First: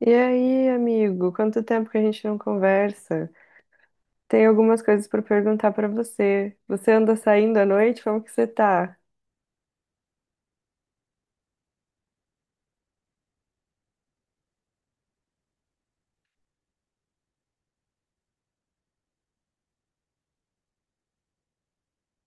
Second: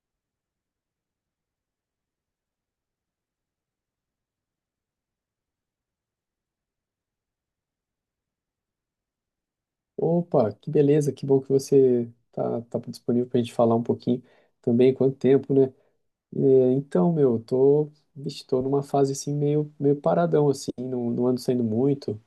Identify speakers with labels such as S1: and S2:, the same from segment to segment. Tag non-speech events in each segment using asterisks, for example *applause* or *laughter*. S1: E aí, amigo, quanto tempo que a gente não conversa? Tem algumas coisas para perguntar para você. Você anda saindo à noite? Como que você tá?
S2: Opa, que beleza, que bom que você tá disponível para a gente falar um pouquinho também, quanto tempo, né? É, então, meu, eu tô, vixe, tô numa fase assim meio paradão, assim, não ando saindo muito,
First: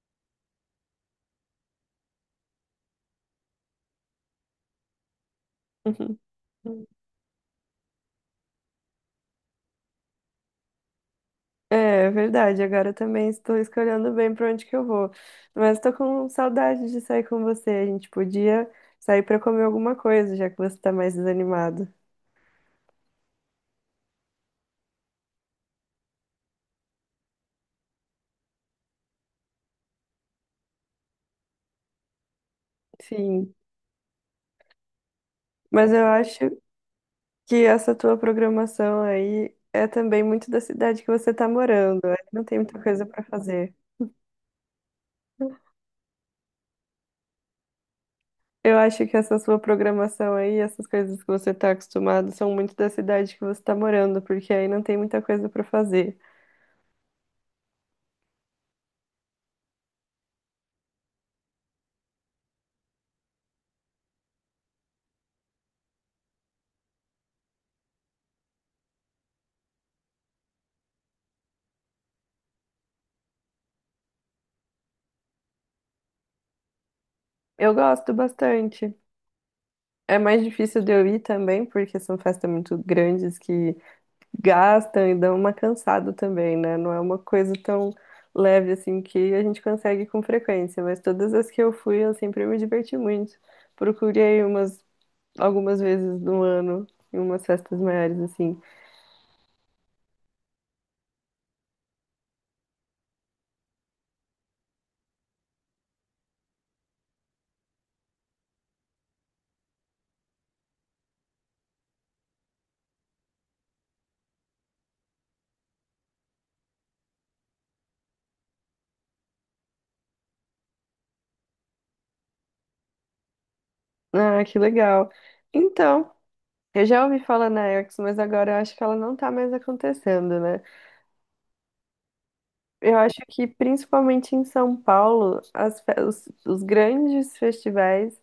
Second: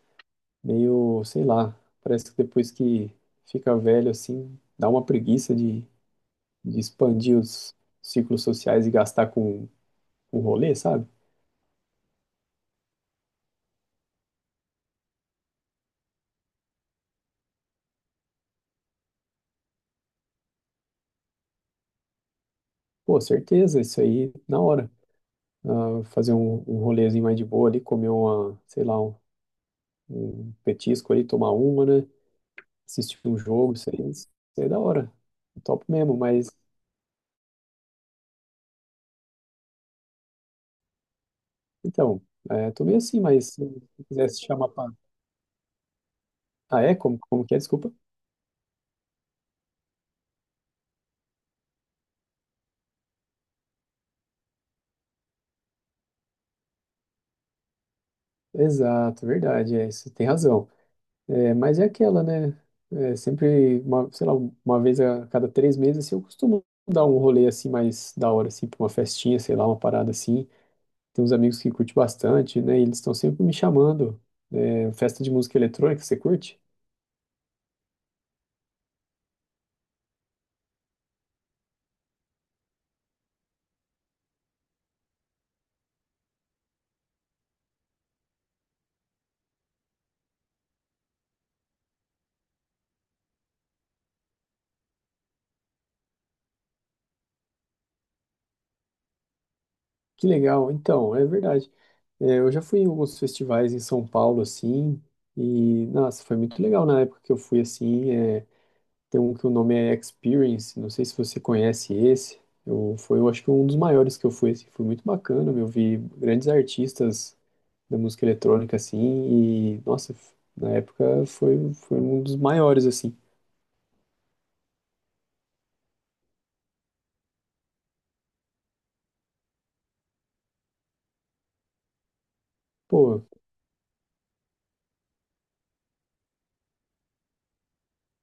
S2: meio, sei lá, parece que depois que fica velho, assim, dá uma preguiça
S1: *laughs*
S2: de expandir os ciclos sociais e gastar com rolê, sabe?
S1: É, verdade, agora eu também estou escolhendo bem para onde que eu vou. Mas estou com saudade de sair com você. A gente podia sair para comer alguma coisa, já que você está mais desanimado.
S2: Pô, certeza, isso aí na hora. Ah, fazer um rolezinho mais de boa ali, comer uma, sei lá, um petisco ali, tomar uma, né? Assistir um
S1: Sim,
S2: jogo, isso aí é da hora. Top
S1: mas eu
S2: mesmo,
S1: acho
S2: mas.
S1: que essa tua programação aí é também muito da cidade que você está morando. Aí
S2: Então,
S1: não tem
S2: é,
S1: muita
S2: tô meio
S1: coisa
S2: assim,
S1: para
S2: mas se
S1: fazer.
S2: se quisesse chamar pra. Ah, é? Como que é? Desculpa.
S1: Eu acho que essa sua programação aí, essas coisas que você está acostumado, são muito da cidade que você está morando, porque aí não tem muita coisa para fazer.
S2: Exato, verdade, é, você tem razão. É, mas é aquela, né? É, sempre, uma, sei lá, uma vez a cada três meses, assim, eu costumo dar um rolê assim mais da hora, assim, pra uma festinha, sei lá, uma parada assim. Tem uns amigos que curtem bastante, né? E eles estão sempre me chamando. É, festa de música eletrônica, você curte?
S1: Eu gosto bastante. É mais difícil de eu ir também, porque são festas muito grandes que gastam e dão uma cansada também, né? Não é uma coisa tão leve assim que a gente consegue com frequência, mas todas as que eu fui, eu sempre me diverti muito. Procurei umas algumas vezes no ano em umas festas maiores assim.
S2: Que legal, então, é verdade. É, eu já fui em alguns festivais em São Paulo, assim, e, nossa, foi muito legal na época que eu fui, assim, é, tem um que o nome é Experience, não sei se você conhece esse, eu, foi, eu acho que um dos maiores que eu fui, assim, foi muito bacana, eu vi grandes artistas da música eletrônica, assim, e, nossa, na época foi, foi um dos maiores, assim.
S1: Ah, que legal. Então, eu já ouvi falar na Eric's, mas agora eu acho que ela não tá mais acontecendo, né? Eu acho
S2: Pô,
S1: que principalmente em São Paulo, as os grandes festivais,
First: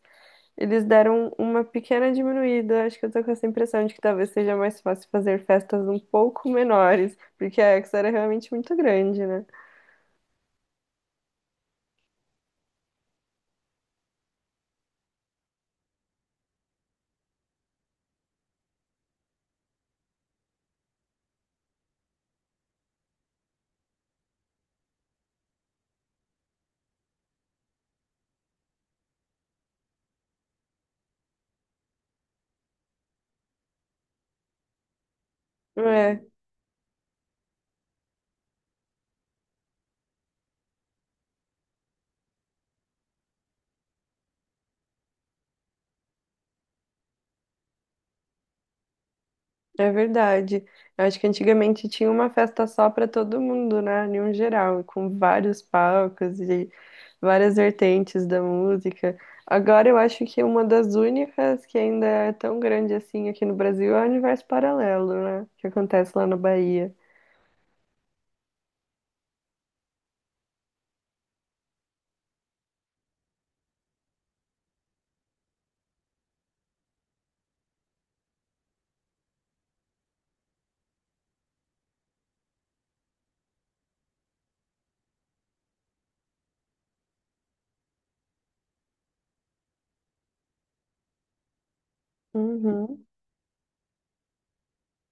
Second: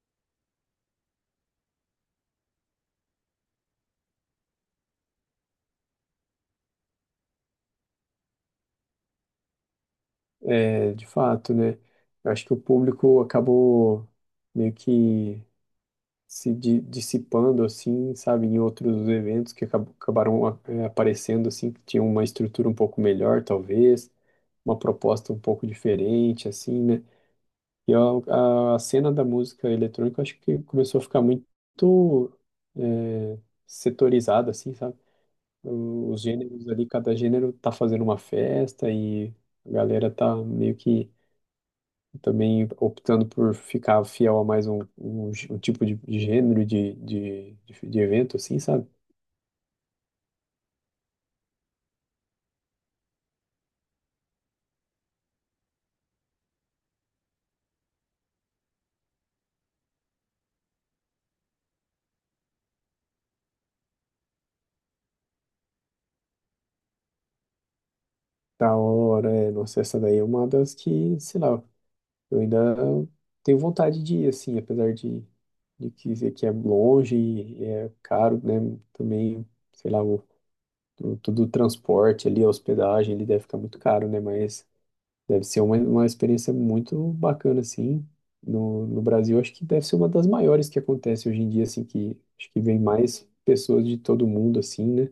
S1: eles deram uma pequena diminuída. Acho que eu tô com essa impressão de que talvez seja mais fácil fazer festas um pouco menores, porque a Eric's era realmente muito grande, né?
S2: é, de fato, né, eu acho que o público acabou meio que se di- dissipando assim, sabe, em outros eventos que acabaram aparecendo assim, que tinham uma estrutura um pouco melhor, talvez, uma proposta um pouco diferente, assim, né? E a cena da música eletrônica, acho que começou a ficar muito eh, setorizada, assim, sabe? Os
S1: É.
S2: gêneros ali, cada gênero tá fazendo uma festa e a galera tá meio que também optando por ficar fiel a mais um, um, um tipo de gênero de evento, assim, sabe?
S1: É verdade. Eu acho que antigamente tinha uma festa só para todo mundo, né? Em um geral, com vários palcos e várias vertentes da música. Agora eu acho que uma das únicas que ainda é tão grande assim aqui no Brasil é o Universo Paralelo, né? Que acontece lá na Bahia.
S2: Da hora, é, nossa, essa daí é uma das que, sei lá, eu ainda tenho vontade de ir, assim, apesar de que, dizer que é longe e é caro, né? Também, sei lá, o, todo o transporte ali, a hospedagem, ele deve ficar muito caro, né? Mas deve ser uma experiência muito bacana, assim. No, no Brasil, acho que deve ser uma das maiores que acontece hoje em dia, assim, que acho que vem
S1: Uhum.
S2: mais pessoas de todo mundo, assim, né?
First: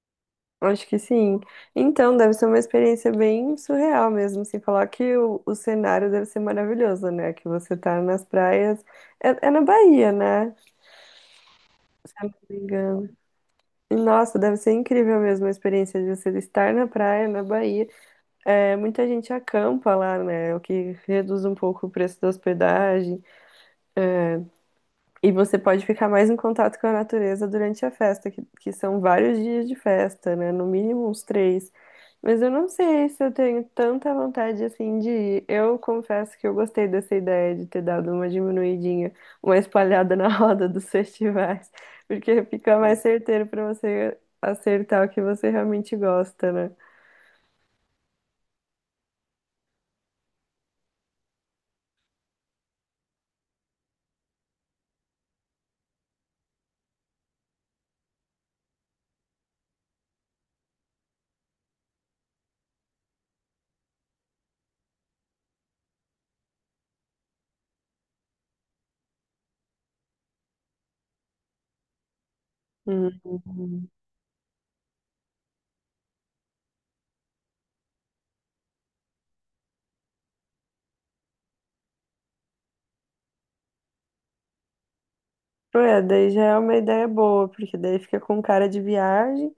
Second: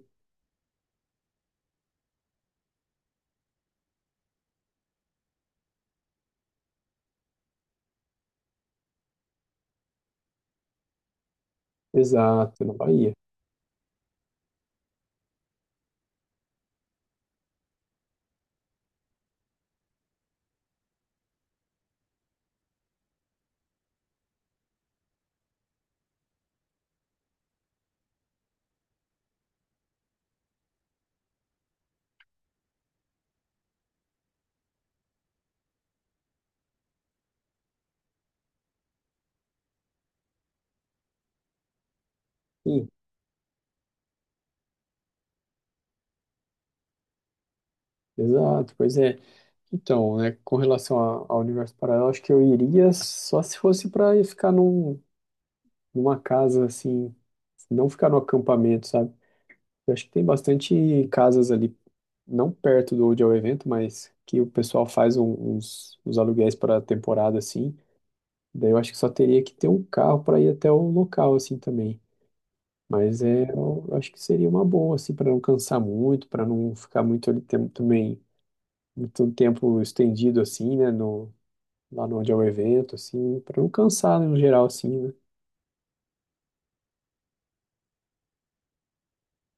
S1: Acho que sim. Então, deve ser uma experiência bem surreal mesmo, sem falar que o cenário deve ser maravilhoso, né? Que você tá nas praias. É, é na Bahia, né? Se eu não me
S2: Exato, na Bahia.
S1: engano. Nossa, deve ser incrível mesmo a experiência de você estar na praia, na Bahia. É, muita gente acampa lá, né? O que reduz um pouco o preço da hospedagem. É, e você pode ficar mais em contato com a natureza durante a festa, que são vários dias de festa, né? No mínimo uns três. Mas eu não sei se eu tenho tanta vontade assim de ir. Eu confesso que eu gostei dessa ideia de ter dado uma diminuidinha, uma espalhada na *laughs* roda dos festivais, porque fica
S2: Sim,
S1: mais certeiro para você acertar o que você realmente gosta, né?
S2: exato, pois é. Então, né, com ao universo paralelo, acho que eu iria só se fosse para ficar num, numa casa, assim, não ficar no acampamento, sabe? Eu acho que tem bastante casas ali não perto do onde é o evento, mas que o pessoal faz uns, uns aluguéis para temporada assim. Daí eu acho que só teria que ter um carro para ir até o local assim também. Mas é, eu
S1: Uhum.
S2: acho que seria uma boa assim para não cansar muito, para não ficar muito ali também muito tempo estendido assim, né, lá no onde é o evento assim, para não cansar né, no geral assim, né?
S1: É, daí já é uma ideia boa, porque daí fica com cara de viagem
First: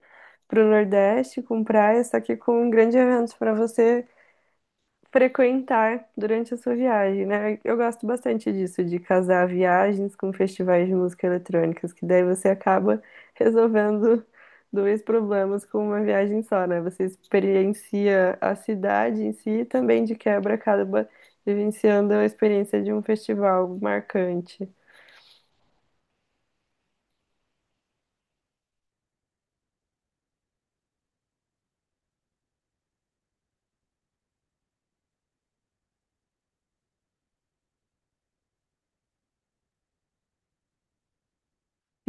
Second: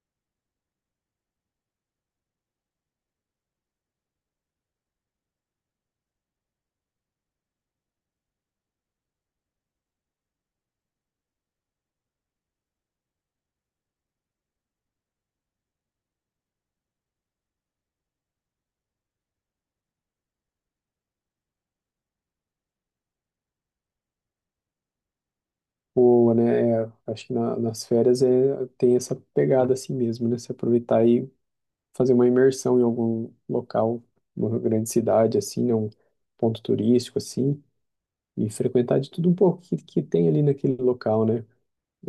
S1: para o Nordeste com praia, só que com um grande evento para você frequentar durante a sua viagem, né? Eu gosto bastante disso, de casar viagens com festivais de música eletrônicas, que daí você acaba resolvendo dois problemas com uma viagem só, né? Você experiencia a cidade em si e também de quebra acaba vivenciando a experiência de um festival marcante.
S2: Ou, né, é, acho que nas férias é, tem essa pegada assim mesmo, né? Se aproveitar e fazer uma imersão em algum local, uma grande cidade, assim, né? Um ponto turístico, assim, e frequentar de tudo um pouco que tem ali naquele local, né?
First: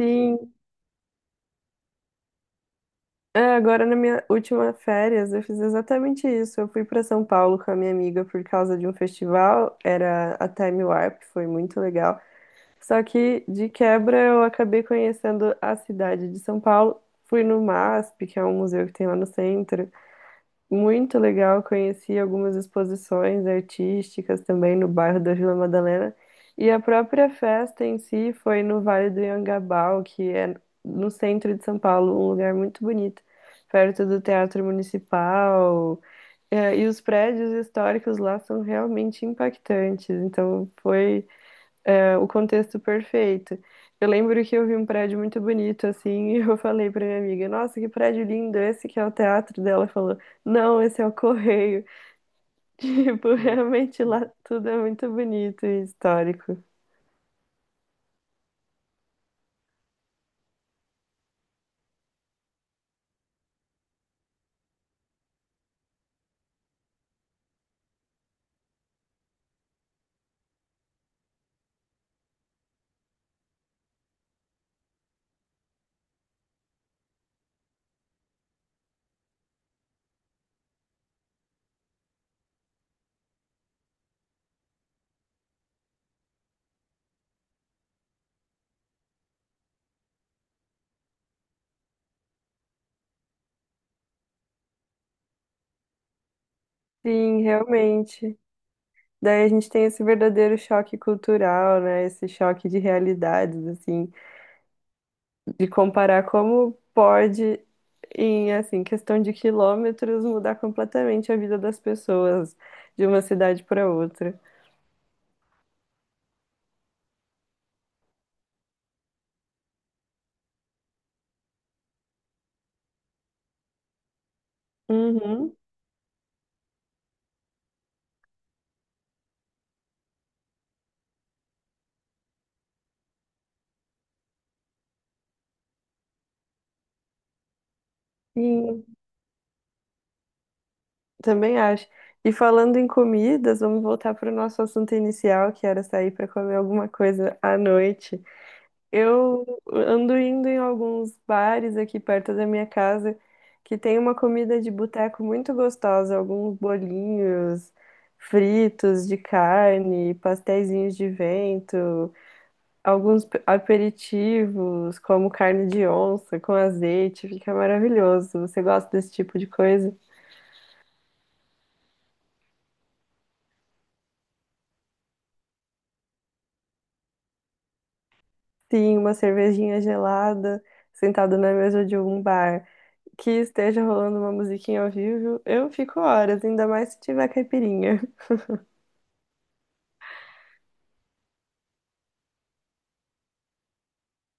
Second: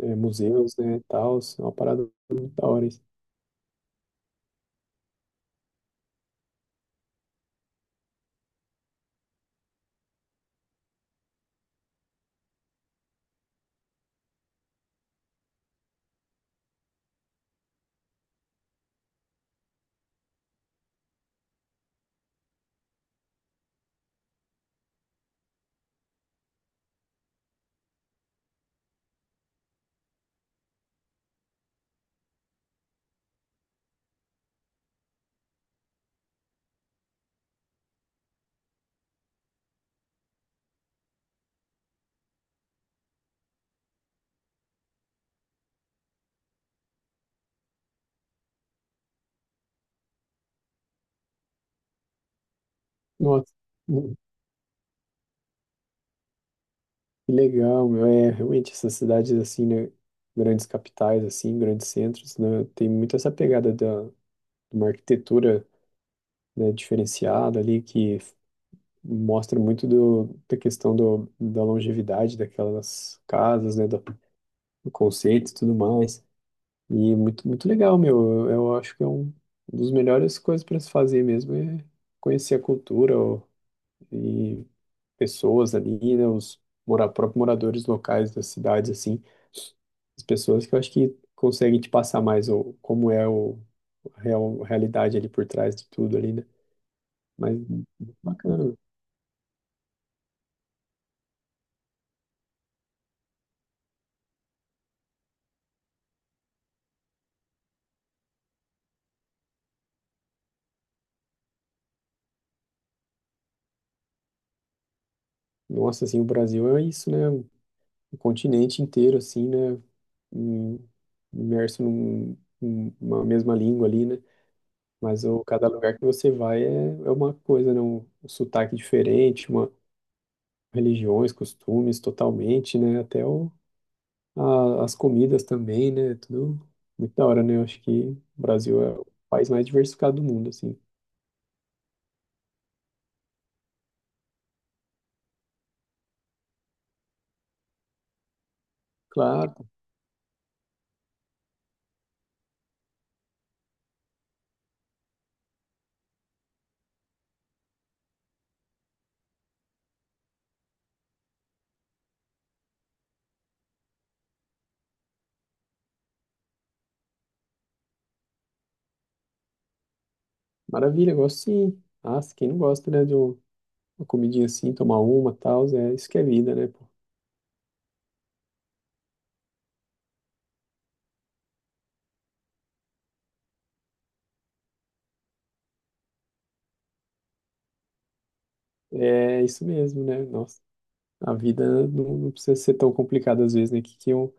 S2: É, museus, né, tal, é uma parada muito da hora. Isso.
S1: é, agora na minha última férias eu fiz exatamente isso. Eu fui para São Paulo com a minha amiga por causa de um festival, era a Time Warp, foi muito legal. Só que de quebra eu acabei conhecendo a cidade de São Paulo. Fui no MASP, que é um museu que tem lá no centro. Muito legal, conheci algumas exposições artísticas também no bairro da Vila Madalena. E a própria festa em si foi no Vale do Anhangabaú, que é no centro de São Paulo, um lugar muito bonito, perto do Teatro Municipal. É, e os prédios históricos lá são realmente impactantes. Então foi é o contexto perfeito. Eu lembro que eu vi um prédio muito bonito assim, *laughs* e eu falei pra minha amiga: "Nossa, que prédio lindo, esse que é o teatro dela". Ela falou: "Não, esse é o Correio". *laughs* Tipo,
S2: Nossa,
S1: realmente
S2: hum,
S1: lá tudo é muito bonito e histórico.
S2: que legal, meu. É, realmente, essas cidades, assim, né? Grandes capitais, assim, grandes centros, né? Tem muito essa pegada de uma arquitetura, né, diferenciada ali, que mostra muito da questão da longevidade daquelas casas, né? da O conceito e tudo mais. E muito, muito legal, meu. Eu acho que é um, um dos melhores coisas para se fazer mesmo é conhecer a cultura ó, e pessoas ali, né, próprios moradores locais das cidades, assim, as pessoas que eu acho que conseguem te passar mais o, como é o, a realidade ali por trás de tudo ali, né?
S1: Sim,
S2: Mas muito
S1: realmente.
S2: bacana.
S1: Daí a gente tem esse verdadeiro choque cultural, né? Esse choque de realidades, assim, de comparar como pode, em assim, questão de quilômetros, mudar completamente a vida das pessoas de uma cidade para outra.
S2: Nossa, assim, o Brasil é isso, né? O continente inteiro, assim, né? em- Imerso num, numa mesma língua ali, né? Mas o,
S1: Uhum,
S2: cada lugar que você vai é, é uma coisa, né? Um sotaque diferente, uma, religiões, costumes totalmente, né? Até o, as comidas também, né? Tudo muito da hora, né? Eu acho que o Brasil
S1: sim,
S2: é o país mais diversificado do mundo, assim.
S1: também acho. E falando em comidas, vamos voltar para o nosso assunto inicial, que era sair para comer alguma coisa à noite. Eu
S2: Claro,
S1: ando indo em alguns bares aqui perto da minha casa que tem uma comida de boteco muito gostosa, alguns bolinhos fritos de carne, pasteizinhos de vento, alguns aperitivos, como carne de onça com azeite, fica maravilhoso. Você gosta desse tipo de coisa?
S2: maravilha, gosto sim. Ah, quem não gosta, né? De uma comidinha assim, tomar uma, tal, é, isso que é vida, né? Pô?
S1: Sim, uma cervejinha gelada, sentado na mesa de um bar, que esteja rolando uma musiquinha ao vivo, eu fico horas, ainda mais se tiver caipirinha.
S2: É isso mesmo, né? Nossa. A vida não precisa ser tão complicada às vezes, né? Que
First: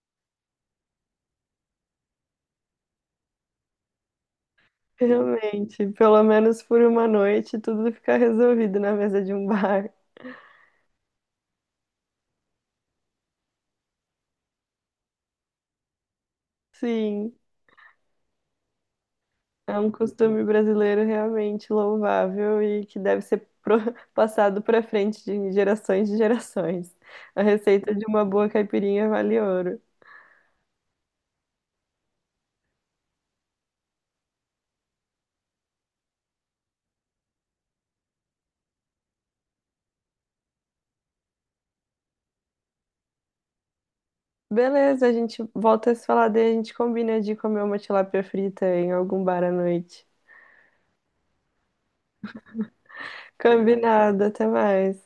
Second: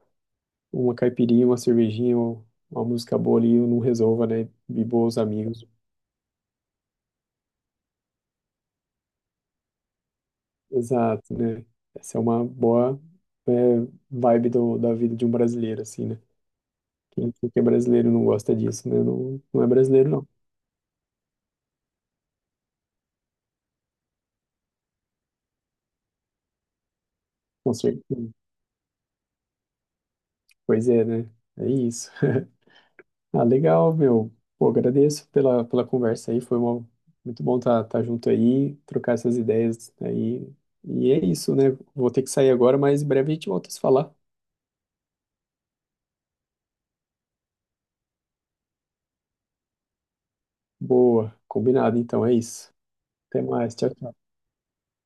S2: uma caipirinha, uma cervejinha, ou uma música boa ali não resolva, né? E
S1: *laughs*
S2: bons amigos.
S1: Realmente, pelo menos por uma noite, tudo fica resolvido na mesa de um bar.
S2: Exato, né? Essa é uma boa, é, vibe do, da vida de um brasileiro, assim, né?
S1: Sim,
S2: Quem que é brasileiro não gosta disso, né? Não, não é
S1: é um
S2: brasileiro, não.
S1: costume brasileiro realmente louvável e que deve ser *laughs* passado para frente de gerações de gerações. A
S2: Com
S1: receita de
S2: certeza.
S1: uma boa caipirinha vale ouro.
S2: Pois é, né? É isso. *laughs* Ah, legal, meu. Pô, agradeço pela conversa aí. Foi muito bom estar tá junto aí, trocar essas ideias aí. E é isso, né? Vou ter que sair agora, mas em breve a gente volta a se falar.
S1: Beleza, a gente volta a se falar daí, a gente combina de comer uma tilápia frita em algum bar à noite.
S2: Boa, combinado. Então é isso. Até mais. Tchau, tchau.
S1: Combinado. Até mais.